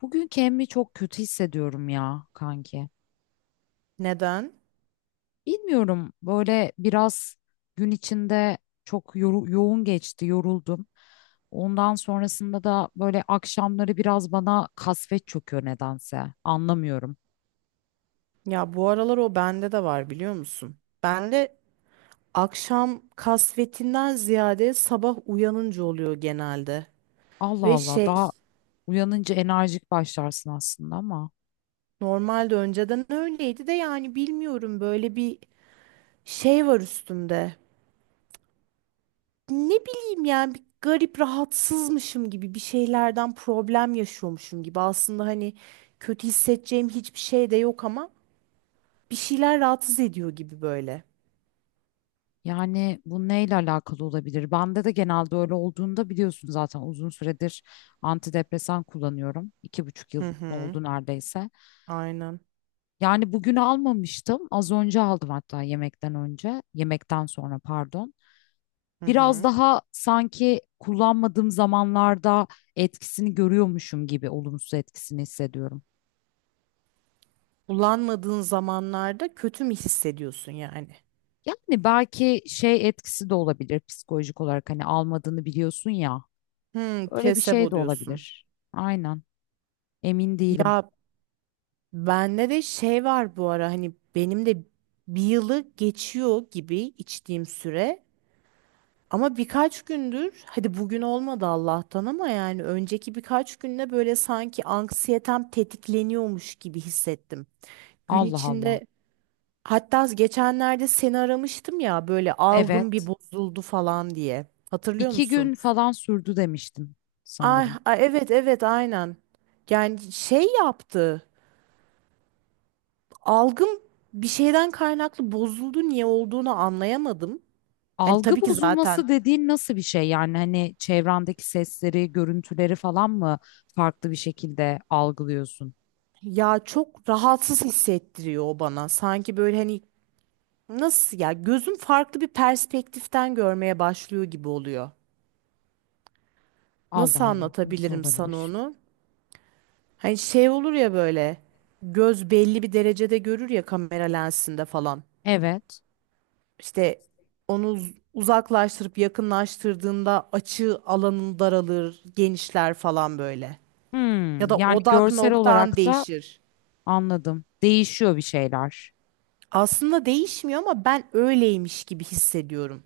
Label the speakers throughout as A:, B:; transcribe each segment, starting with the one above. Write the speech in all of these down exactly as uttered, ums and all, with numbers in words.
A: Bugün kendimi çok kötü hissediyorum ya kanki.
B: Neden?
A: Bilmiyorum böyle biraz gün içinde çok yoru- yoğun geçti, yoruldum. Ondan sonrasında da böyle akşamları biraz bana kasvet çöküyor nedense. Anlamıyorum.
B: Ya bu aralar o bende de var biliyor musun? Bende akşam kasvetinden ziyade sabah uyanınca oluyor genelde.
A: Allah
B: Ve
A: Allah
B: şey
A: daha uyanınca enerjik başlarsın aslında ama
B: normalde önceden öyleydi de yani bilmiyorum böyle bir şey var üstümde. Ne bileyim yani bir garip rahatsızmışım gibi bir şeylerden problem yaşıyormuşum gibi. Aslında hani kötü hissedeceğim hiçbir şey de yok ama bir şeyler rahatsız ediyor gibi böyle.
A: yani bu neyle alakalı olabilir? Bende de genelde öyle olduğunda biliyorsun zaten uzun süredir antidepresan kullanıyorum. İki buçuk yıl
B: Hı hı.
A: oldu neredeyse.
B: Aynen.
A: Yani bugün almamıştım. Az önce aldım hatta yemekten önce. Yemekten sonra pardon.
B: Hı
A: Biraz
B: hı.
A: daha sanki kullanmadığım zamanlarda etkisini görüyormuşum gibi olumsuz etkisini hissediyorum.
B: Kullanmadığın zamanlarda kötü mü hissediyorsun yani?
A: Yani belki şey etkisi de olabilir psikolojik olarak hani almadığını biliyorsun ya.
B: Hmm,
A: Öyle bir şey
B: plasebo
A: de
B: diyorsun.
A: olabilir. Aynen. Emin değilim.
B: Ya bende de şey var bu ara hani benim de bir yılı geçiyor gibi içtiğim süre. Ama birkaç gündür hadi bugün olmadı Allah'tan ama yani önceki birkaç günde böyle sanki anksiyetem tetikleniyormuş gibi hissettim. Gün
A: Allah Allah.
B: içinde hatta geçenlerde seni aramıştım ya böyle algım bir
A: Evet.
B: bozuldu falan diye. Hatırlıyor
A: İki
B: musun?
A: gün falan sürdü demiştim
B: Ay,
A: sanırım.
B: ay evet evet aynen. Yani şey yaptı. Algım bir şeyden kaynaklı bozuldu niye olduğunu anlayamadım. Hani
A: Algı
B: tabii ki zaten
A: bozulması dediğin nasıl bir şey? Yani hani çevrendeki sesleri, görüntüleri falan mı farklı bir şekilde algılıyorsun?
B: ya çok rahatsız hissettiriyor o bana. Sanki böyle hani nasıl ya gözüm farklı bir perspektiften görmeye başlıyor gibi oluyor.
A: Allah
B: Nasıl
A: Allah, nasıl
B: anlatabilirim sana
A: olabilir?
B: onu? Hani şey olur ya böyle göz belli bir derecede görür ya kamera lensinde falan.
A: Evet.
B: İşte onu uz- uzaklaştırıp yakınlaştırdığında açı alanın daralır, genişler falan böyle. Ya
A: Hmm,
B: da
A: yani
B: odak
A: görsel
B: noktan
A: olarak da
B: değişir.
A: anladım. Değişiyor bir şeyler.
B: Aslında değişmiyor ama ben öyleymiş gibi hissediyorum.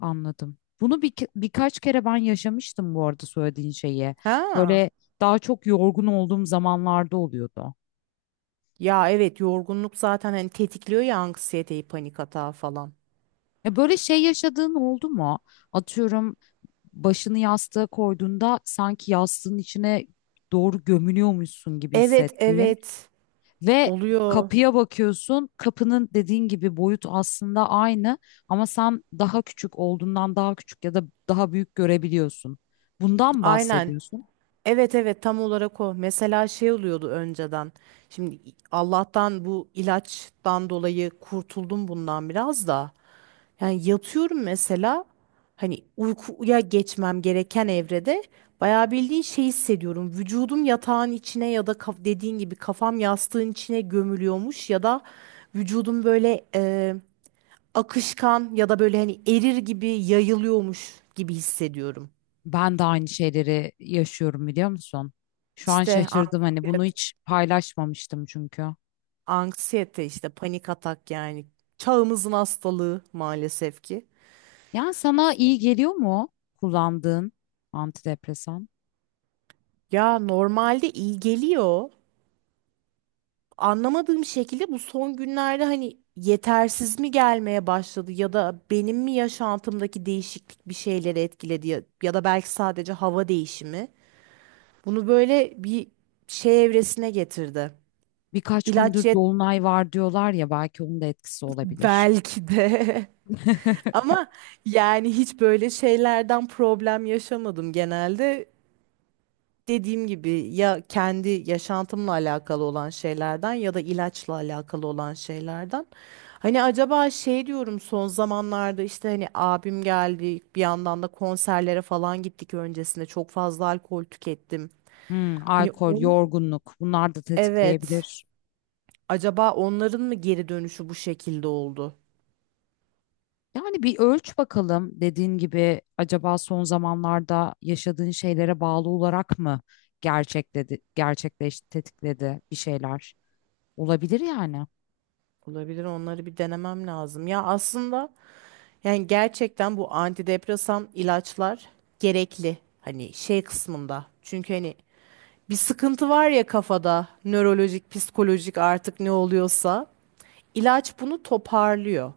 A: Anladım. Bunu bir, birkaç kere ben yaşamıştım bu arada söylediğin şeyi.
B: Ha.
A: Böyle daha çok yorgun olduğum zamanlarda oluyordu.
B: Ya evet yorgunluk zaten hani tetikliyor ya anksiyeteyi, panik atağı falan.
A: E böyle şey yaşadığın oldu mu? Atıyorum başını yastığa koyduğunda sanki yastığın içine doğru gömülüyormuşsun gibi
B: Evet
A: hissettiğin
B: evet,
A: ve
B: oluyor.
A: kapıya bakıyorsun. Kapının dediğin gibi boyut aslında aynı ama sen daha küçük olduğundan daha küçük ya da daha büyük görebiliyorsun. Bundan
B: Aynen.
A: bahsediyorsun?
B: Evet evet, tam olarak o. Mesela şey oluyordu önceden. Şimdi Allah'tan bu ilaçtan dolayı kurtuldum bundan biraz da. Yani yatıyorum mesela hani uykuya geçmem gereken evrede bayağı bildiğin şey hissediyorum. Vücudum yatağın içine ya da kaf- dediğin gibi kafam yastığın içine gömülüyormuş ya da vücudum böyle e, akışkan ya da böyle hani erir gibi yayılıyormuş gibi hissediyorum.
A: Ben de aynı şeyleri yaşıyorum biliyor musun? Şu an
B: İşte
A: şaşırdım hani bunu
B: antibiyotik,
A: hiç paylaşmamıştım çünkü.
B: anksiyete işte panik atak yani çağımızın hastalığı maalesef ki.
A: Yani sana iyi geliyor mu kullandığın antidepresan?
B: Ya normalde iyi geliyor. Anlamadığım şekilde bu son günlerde hani yetersiz mi gelmeye başladı ya da benim mi yaşantımdaki değişiklik bir şeyleri etkiledi ya, ya da belki sadece hava değişimi. Bunu böyle bir şey evresine getirdi.
A: Birkaç
B: İlaç
A: gündür
B: yet,
A: dolunay var diyorlar ya belki onun da etkisi olabilir.
B: belki de ama yani hiç böyle şeylerden problem yaşamadım genelde. Dediğim gibi ya kendi yaşantımla alakalı olan şeylerden ya da ilaçla alakalı olan şeylerden. Hani acaba şey diyorum son zamanlarda işte hani abim geldi bir yandan da konserlere falan gittik öncesinde çok fazla alkol tükettim.
A: Hmm,
B: Hani
A: alkol,
B: onun
A: yorgunluk bunlar da
B: evet,
A: tetikleyebilir.
B: acaba onların mı geri dönüşü bu şekilde oldu?
A: Yani bir ölç bakalım dediğin gibi acaba son zamanlarda yaşadığın şeylere bağlı olarak mı gerçekledi, gerçekleşti, tetikledi bir şeyler? Olabilir yani.
B: Olabilir, onları bir denemem lazım. Ya aslında yani gerçekten bu antidepresan ilaçlar gerekli hani şey kısmında. Çünkü hani bir sıkıntı var ya kafada, nörolojik, psikolojik artık ne oluyorsa, ilaç bunu toparlıyor.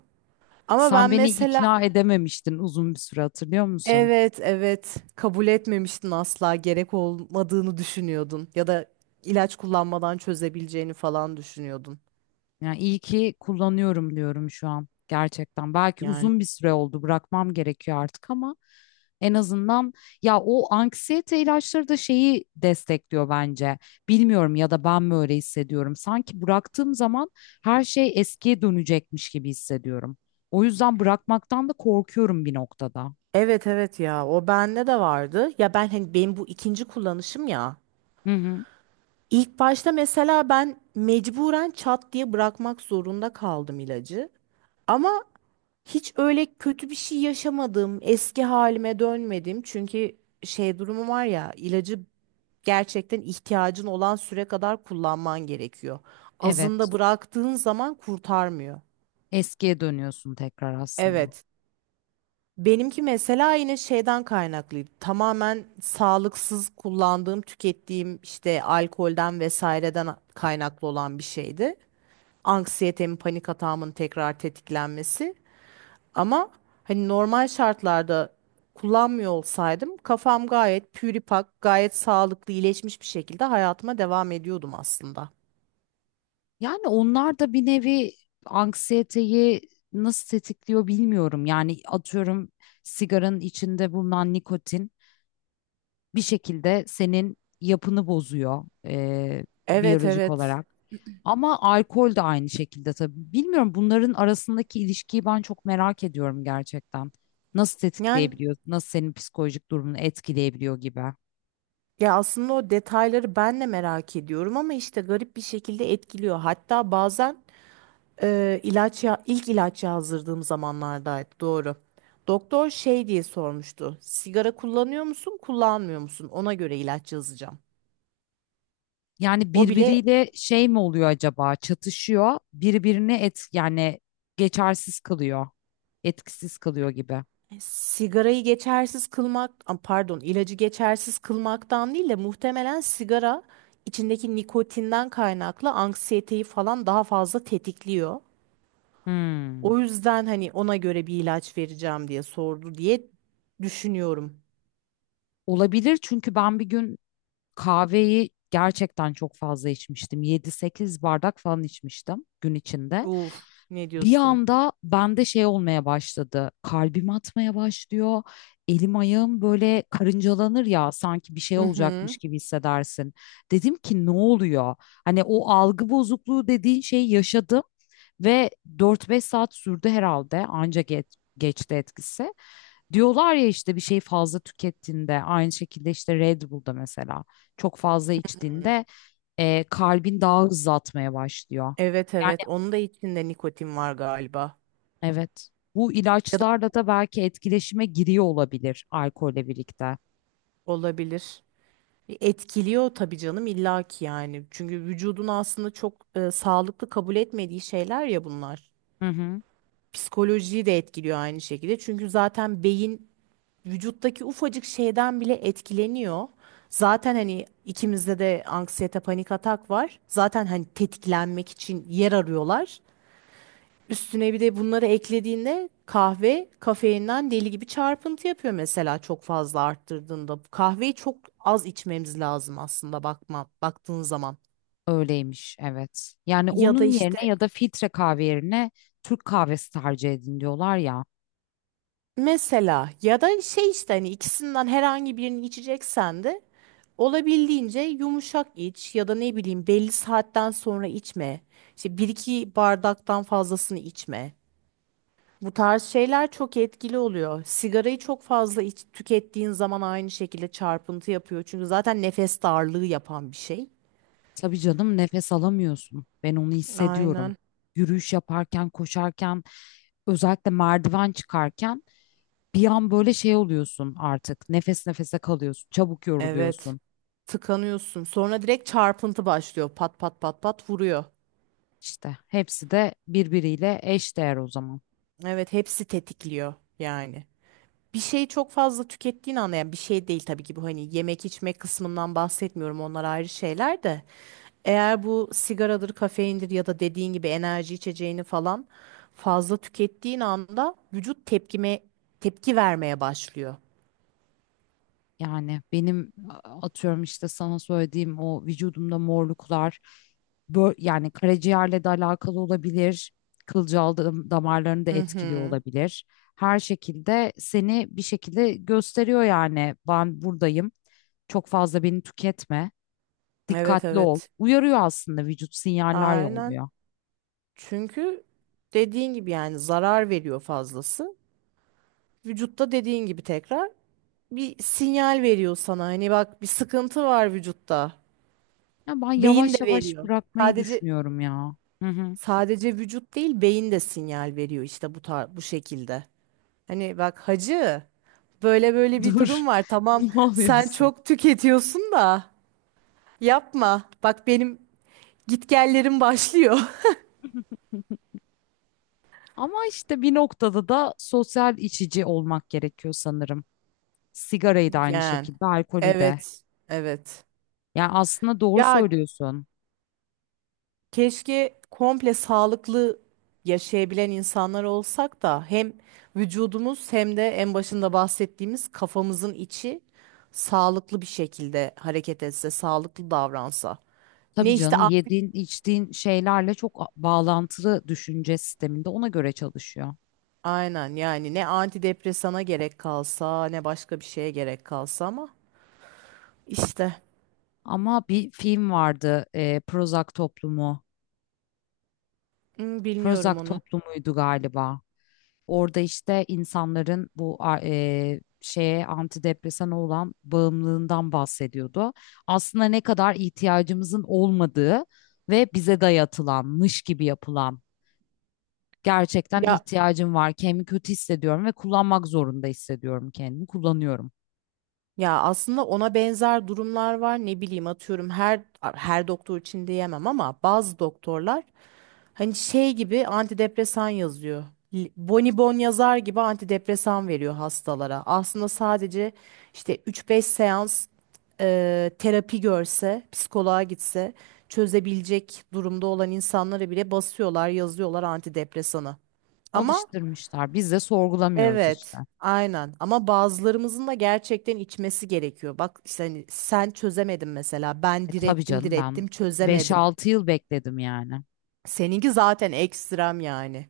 B: Ama
A: Sen
B: ben
A: beni
B: mesela
A: ikna edememiştin uzun bir süre hatırlıyor musun?
B: evet evet, kabul etmemiştin asla gerek olmadığını düşünüyordun ya da ilaç kullanmadan çözebileceğini falan düşünüyordun.
A: Yani iyi ki kullanıyorum diyorum şu an gerçekten. Belki
B: Yani
A: uzun bir süre oldu bırakmam gerekiyor artık ama en azından ya o anksiyete ilaçları da şeyi destekliyor bence. Bilmiyorum ya da ben mi öyle hissediyorum. Sanki bıraktığım zaman her şey eskiye dönecekmiş gibi hissediyorum. O yüzden bırakmaktan da korkuyorum bir noktada.
B: evet evet, ya o bende de vardı. Ya ben hani benim bu ikinci kullanışım ya.
A: Hı hı.
B: İlk başta mesela ben mecburen çat diye bırakmak zorunda kaldım ilacı. Ama hiç öyle kötü bir şey yaşamadım. Eski halime dönmedim. Çünkü şey durumu var ya, ilacı gerçekten ihtiyacın olan süre kadar kullanman gerekiyor.
A: Evet.
B: Azında bıraktığın zaman kurtarmıyor.
A: Eskiye dönüyorsun tekrar aslında.
B: Evet. Benimki mesela yine şeyden kaynaklıydı. Tamamen sağlıksız kullandığım, tükettiğim işte alkolden vesaireden kaynaklı olan bir şeydi. Anksiyetemi, panik atağımın tekrar tetiklenmesi. Ama hani normal şartlarda kullanmıyor olsaydım kafam gayet püripak, gayet sağlıklı, iyileşmiş bir şekilde hayatıma devam ediyordum aslında.
A: Yani onlar da bir nevi anksiyeteyi nasıl tetikliyor bilmiyorum. Yani atıyorum sigaranın içinde bulunan nikotin bir şekilde senin yapını bozuyor e,
B: Evet
A: biyolojik
B: evet.
A: olarak. Ama alkol de aynı şekilde tabii. Bilmiyorum bunların arasındaki ilişkiyi ben çok merak ediyorum gerçekten. Nasıl
B: Yani
A: tetikleyebiliyor, nasıl senin psikolojik durumunu etkileyebiliyor gibi.
B: ya aslında o detayları ben de merak ediyorum ama işte garip bir şekilde etkiliyor. Hatta bazen e, ilaç ya ilk ilaç yazdırdığım zamanlardaydı doğru. Doktor şey diye sormuştu. Sigara kullanıyor musun, kullanmıyor musun? Ona göre ilaç yazacağım.
A: Yani
B: O bile
A: birbiriyle şey mi oluyor acaba? Çatışıyor. Birbirini et yani geçersiz kılıyor. Etkisiz kılıyor gibi.
B: E, sigarayı geçersiz kılmak, am, pardon, ilacı geçersiz kılmaktan değil de muhtemelen sigara içindeki nikotinden kaynaklı anksiyeteyi falan daha fazla tetikliyor.
A: Hmm.
B: O yüzden hani ona göre bir ilaç vereceğim diye sordu diye düşünüyorum.
A: Olabilir çünkü ben bir gün kahveyi gerçekten çok fazla içmiştim. Yedi sekiz bardak falan içmiştim gün içinde.
B: Uf, ne
A: Bir
B: diyorsun?
A: anda bende şey olmaya başladı. Kalbim atmaya başlıyor. Elim ayağım böyle karıncalanır ya sanki bir şey
B: Hı hı.
A: olacakmış gibi hissedersin. Dedim ki ne oluyor? Hani o algı bozukluğu dediğin şeyi yaşadım ve dört beş saat sürdü herhalde anca geç, geçti etkisi. Diyorlar ya işte bir şey fazla tükettiğinde aynı şekilde işte Red Bull'da mesela çok fazla içtiğinde e, kalbin daha hızlı atmaya başlıyor.
B: Evet
A: Yani
B: evet, onun da içinde nikotin var galiba.
A: evet. Bu
B: Ya da
A: ilaçlarla da belki etkileşime giriyor olabilir alkolle birlikte.
B: olabilir. E, Etkiliyor tabii canım illaki yani. Çünkü vücudun aslında çok e, sağlıklı kabul etmediği şeyler ya bunlar.
A: Hı hı.
B: Psikolojiyi de etkiliyor aynı şekilde. Çünkü zaten beyin vücuttaki ufacık şeyden bile etkileniyor. Zaten hani ikimizde de anksiyete panik atak var. Zaten hani tetiklenmek için yer arıyorlar. Üstüne bir de bunları eklediğinde kahve kafeinden deli gibi çarpıntı yapıyor mesela çok fazla arttırdığında. Kahveyi çok az içmemiz lazım aslında bakma baktığın zaman.
A: Öyleymiş, evet. Yani
B: Ya da
A: onun yerine
B: işte
A: ya da filtre kahve yerine Türk kahvesi tercih edin diyorlar ya.
B: mesela ya da şey işte hani ikisinden herhangi birini içeceksen de olabildiğince yumuşak iç ya da ne bileyim belli saatten sonra içme. İşte bir iki bardaktan fazlasını içme. Bu tarz şeyler çok etkili oluyor. Sigarayı çok fazla iç, tükettiğin zaman aynı şekilde çarpıntı yapıyor. Çünkü zaten nefes darlığı yapan bir şey.
A: Tabii canım nefes alamıyorsun. Ben onu hissediyorum.
B: Aynen.
A: Yürüyüş yaparken, koşarken, özellikle merdiven çıkarken bir an böyle şey oluyorsun artık. Nefes nefese kalıyorsun, çabuk
B: Evet.
A: yoruluyorsun.
B: Tıkanıyorsun. Sonra direkt çarpıntı başlıyor. Pat pat pat pat vuruyor.
A: İşte hepsi de birbiriyle eşdeğer o zaman.
B: Evet, hepsi tetikliyor yani. Bir şeyi çok fazla tükettiğin anda yani bir şey değil tabii ki bu hani yemek içme kısmından bahsetmiyorum onlar ayrı şeyler de eğer bu sigaradır kafeindir ya da dediğin gibi enerji içeceğini falan fazla tükettiğin anda vücut tepkime tepki vermeye başlıyor.
A: Yani benim a- atıyorum işte sana söylediğim o vücudumda morluklar bö- yani karaciğerle de alakalı olabilir. Kılcal dam- damarlarını da
B: Hı
A: etkiliyor
B: hı.
A: olabilir. Her şekilde seni bir şekilde gösteriyor yani ben buradayım. Çok fazla beni tüketme.
B: Evet
A: Dikkatli ol.
B: evet.
A: Uyarıyor aslında vücut sinyaller
B: Aynen.
A: yolluyor.
B: Çünkü dediğin gibi yani zarar veriyor fazlası. Vücutta dediğin gibi tekrar bir sinyal veriyor sana. Hani bak bir sıkıntı var vücutta.
A: Ya ben
B: Beyin
A: yavaş
B: de
A: yavaş
B: veriyor.
A: bırakmayı
B: Sadece
A: düşünüyorum ya. Hı hı.
B: sadece vücut değil, beyin de sinyal veriyor işte bu tar bu şekilde. Hani bak hacı böyle böyle bir
A: Dur.
B: durum var. Tamam
A: Ne
B: sen
A: oluyorsun?
B: çok tüketiyorsun da yapma. Bak benim gitgellerim başlıyor.
A: Ama işte bir noktada da sosyal içici olmak gerekiyor sanırım. Sigarayı da aynı
B: Yani
A: şekilde, alkolü de.
B: evet evet.
A: Yani aslında doğru
B: Ya
A: söylüyorsun.
B: keşke komple sağlıklı yaşayabilen insanlar olsak da hem vücudumuz hem de en başında bahsettiğimiz kafamızın içi sağlıklı bir şekilde hareket etse, sağlıklı davransa. Ne
A: Tabii
B: işte
A: canım
B: a-
A: yediğin, içtiğin şeylerle çok a- bağlantılı düşünce sisteminde ona göre çalışıyor.
B: aynen yani ne antidepresana gerek kalsa ne başka bir şeye gerek kalsa ama işte
A: Ama bir film vardı, e, Prozac Toplumu.
B: hmm, bilmiyorum
A: Prozac
B: onu.
A: Toplumu'ydu galiba. Orada işte insanların bu a- e, şeye antidepresana olan bağımlılığından bahsediyordu. Aslında ne kadar ihtiyacımızın olmadığı ve bize dayatılanmış gibi yapılan gerçekten
B: Ya
A: ihtiyacım var, kendimi kötü hissediyorum ve kullanmak zorunda hissediyorum kendimi, kullanıyorum.
B: Ya aslında ona benzer durumlar var. Ne bileyim atıyorum her her doktor için diyemem ama bazı doktorlar hani şey gibi antidepresan yazıyor. L- Bonibon yazar gibi antidepresan veriyor hastalara. Aslında sadece işte üç beş seans e, terapi görse, psikoloğa gitse çözebilecek durumda olan insanlara bile basıyorlar, yazıyorlar antidepresanı. Ama
A: Alıştırmışlar. Biz de sorgulamıyoruz işte.
B: evet, aynen. Ama bazılarımızın da gerçekten içmesi gerekiyor. Bak işte hani sen çözemedin mesela.
A: E,
B: Ben
A: tabii
B: direttim,
A: canım ben
B: direttim,
A: beş
B: çözemedim.
A: altı yıl bekledim yani.
B: Seninki zaten ekstrem yani.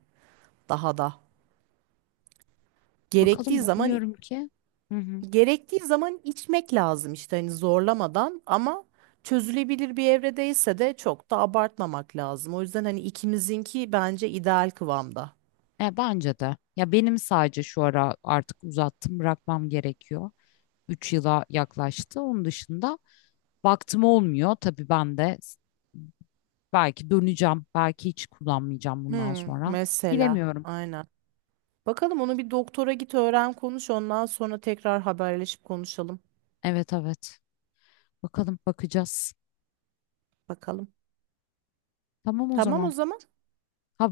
B: Daha da. Gerektiği
A: Bakalım
B: zaman
A: umuyorum ki. Hı hı.
B: gerektiği zaman içmek lazım işte hani zorlamadan ama çözülebilir bir evredeyse de çok da abartmamak lazım. O yüzden hani ikimizinki bence ideal kıvamda.
A: E, bence de. Ya benim sadece şu ara artık uzattım bırakmam gerekiyor. Üç yıla yaklaştı. Onun dışında baktım olmuyor. Tabii ben de s- belki döneceğim. Belki hiç kullanmayacağım bundan
B: Hmm,
A: sonra.
B: mesela.
A: Bilemiyorum.
B: Aynen. Bakalım, onu bir doktora git öğren konuş ondan sonra tekrar haberleşip konuşalım.
A: Evet evet. Bakalım bakacağız.
B: Bakalım.
A: Tamam o
B: Tamam o
A: zaman.
B: zaman.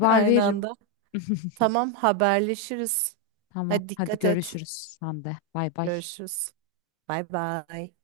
B: Aynı
A: veririm.
B: anda. Tamam haberleşiriz.
A: Tamam.
B: Hadi
A: Hadi
B: dikkat et.
A: görüşürüz. Sen de. Bay bay.
B: Görüşürüz. Bay bay.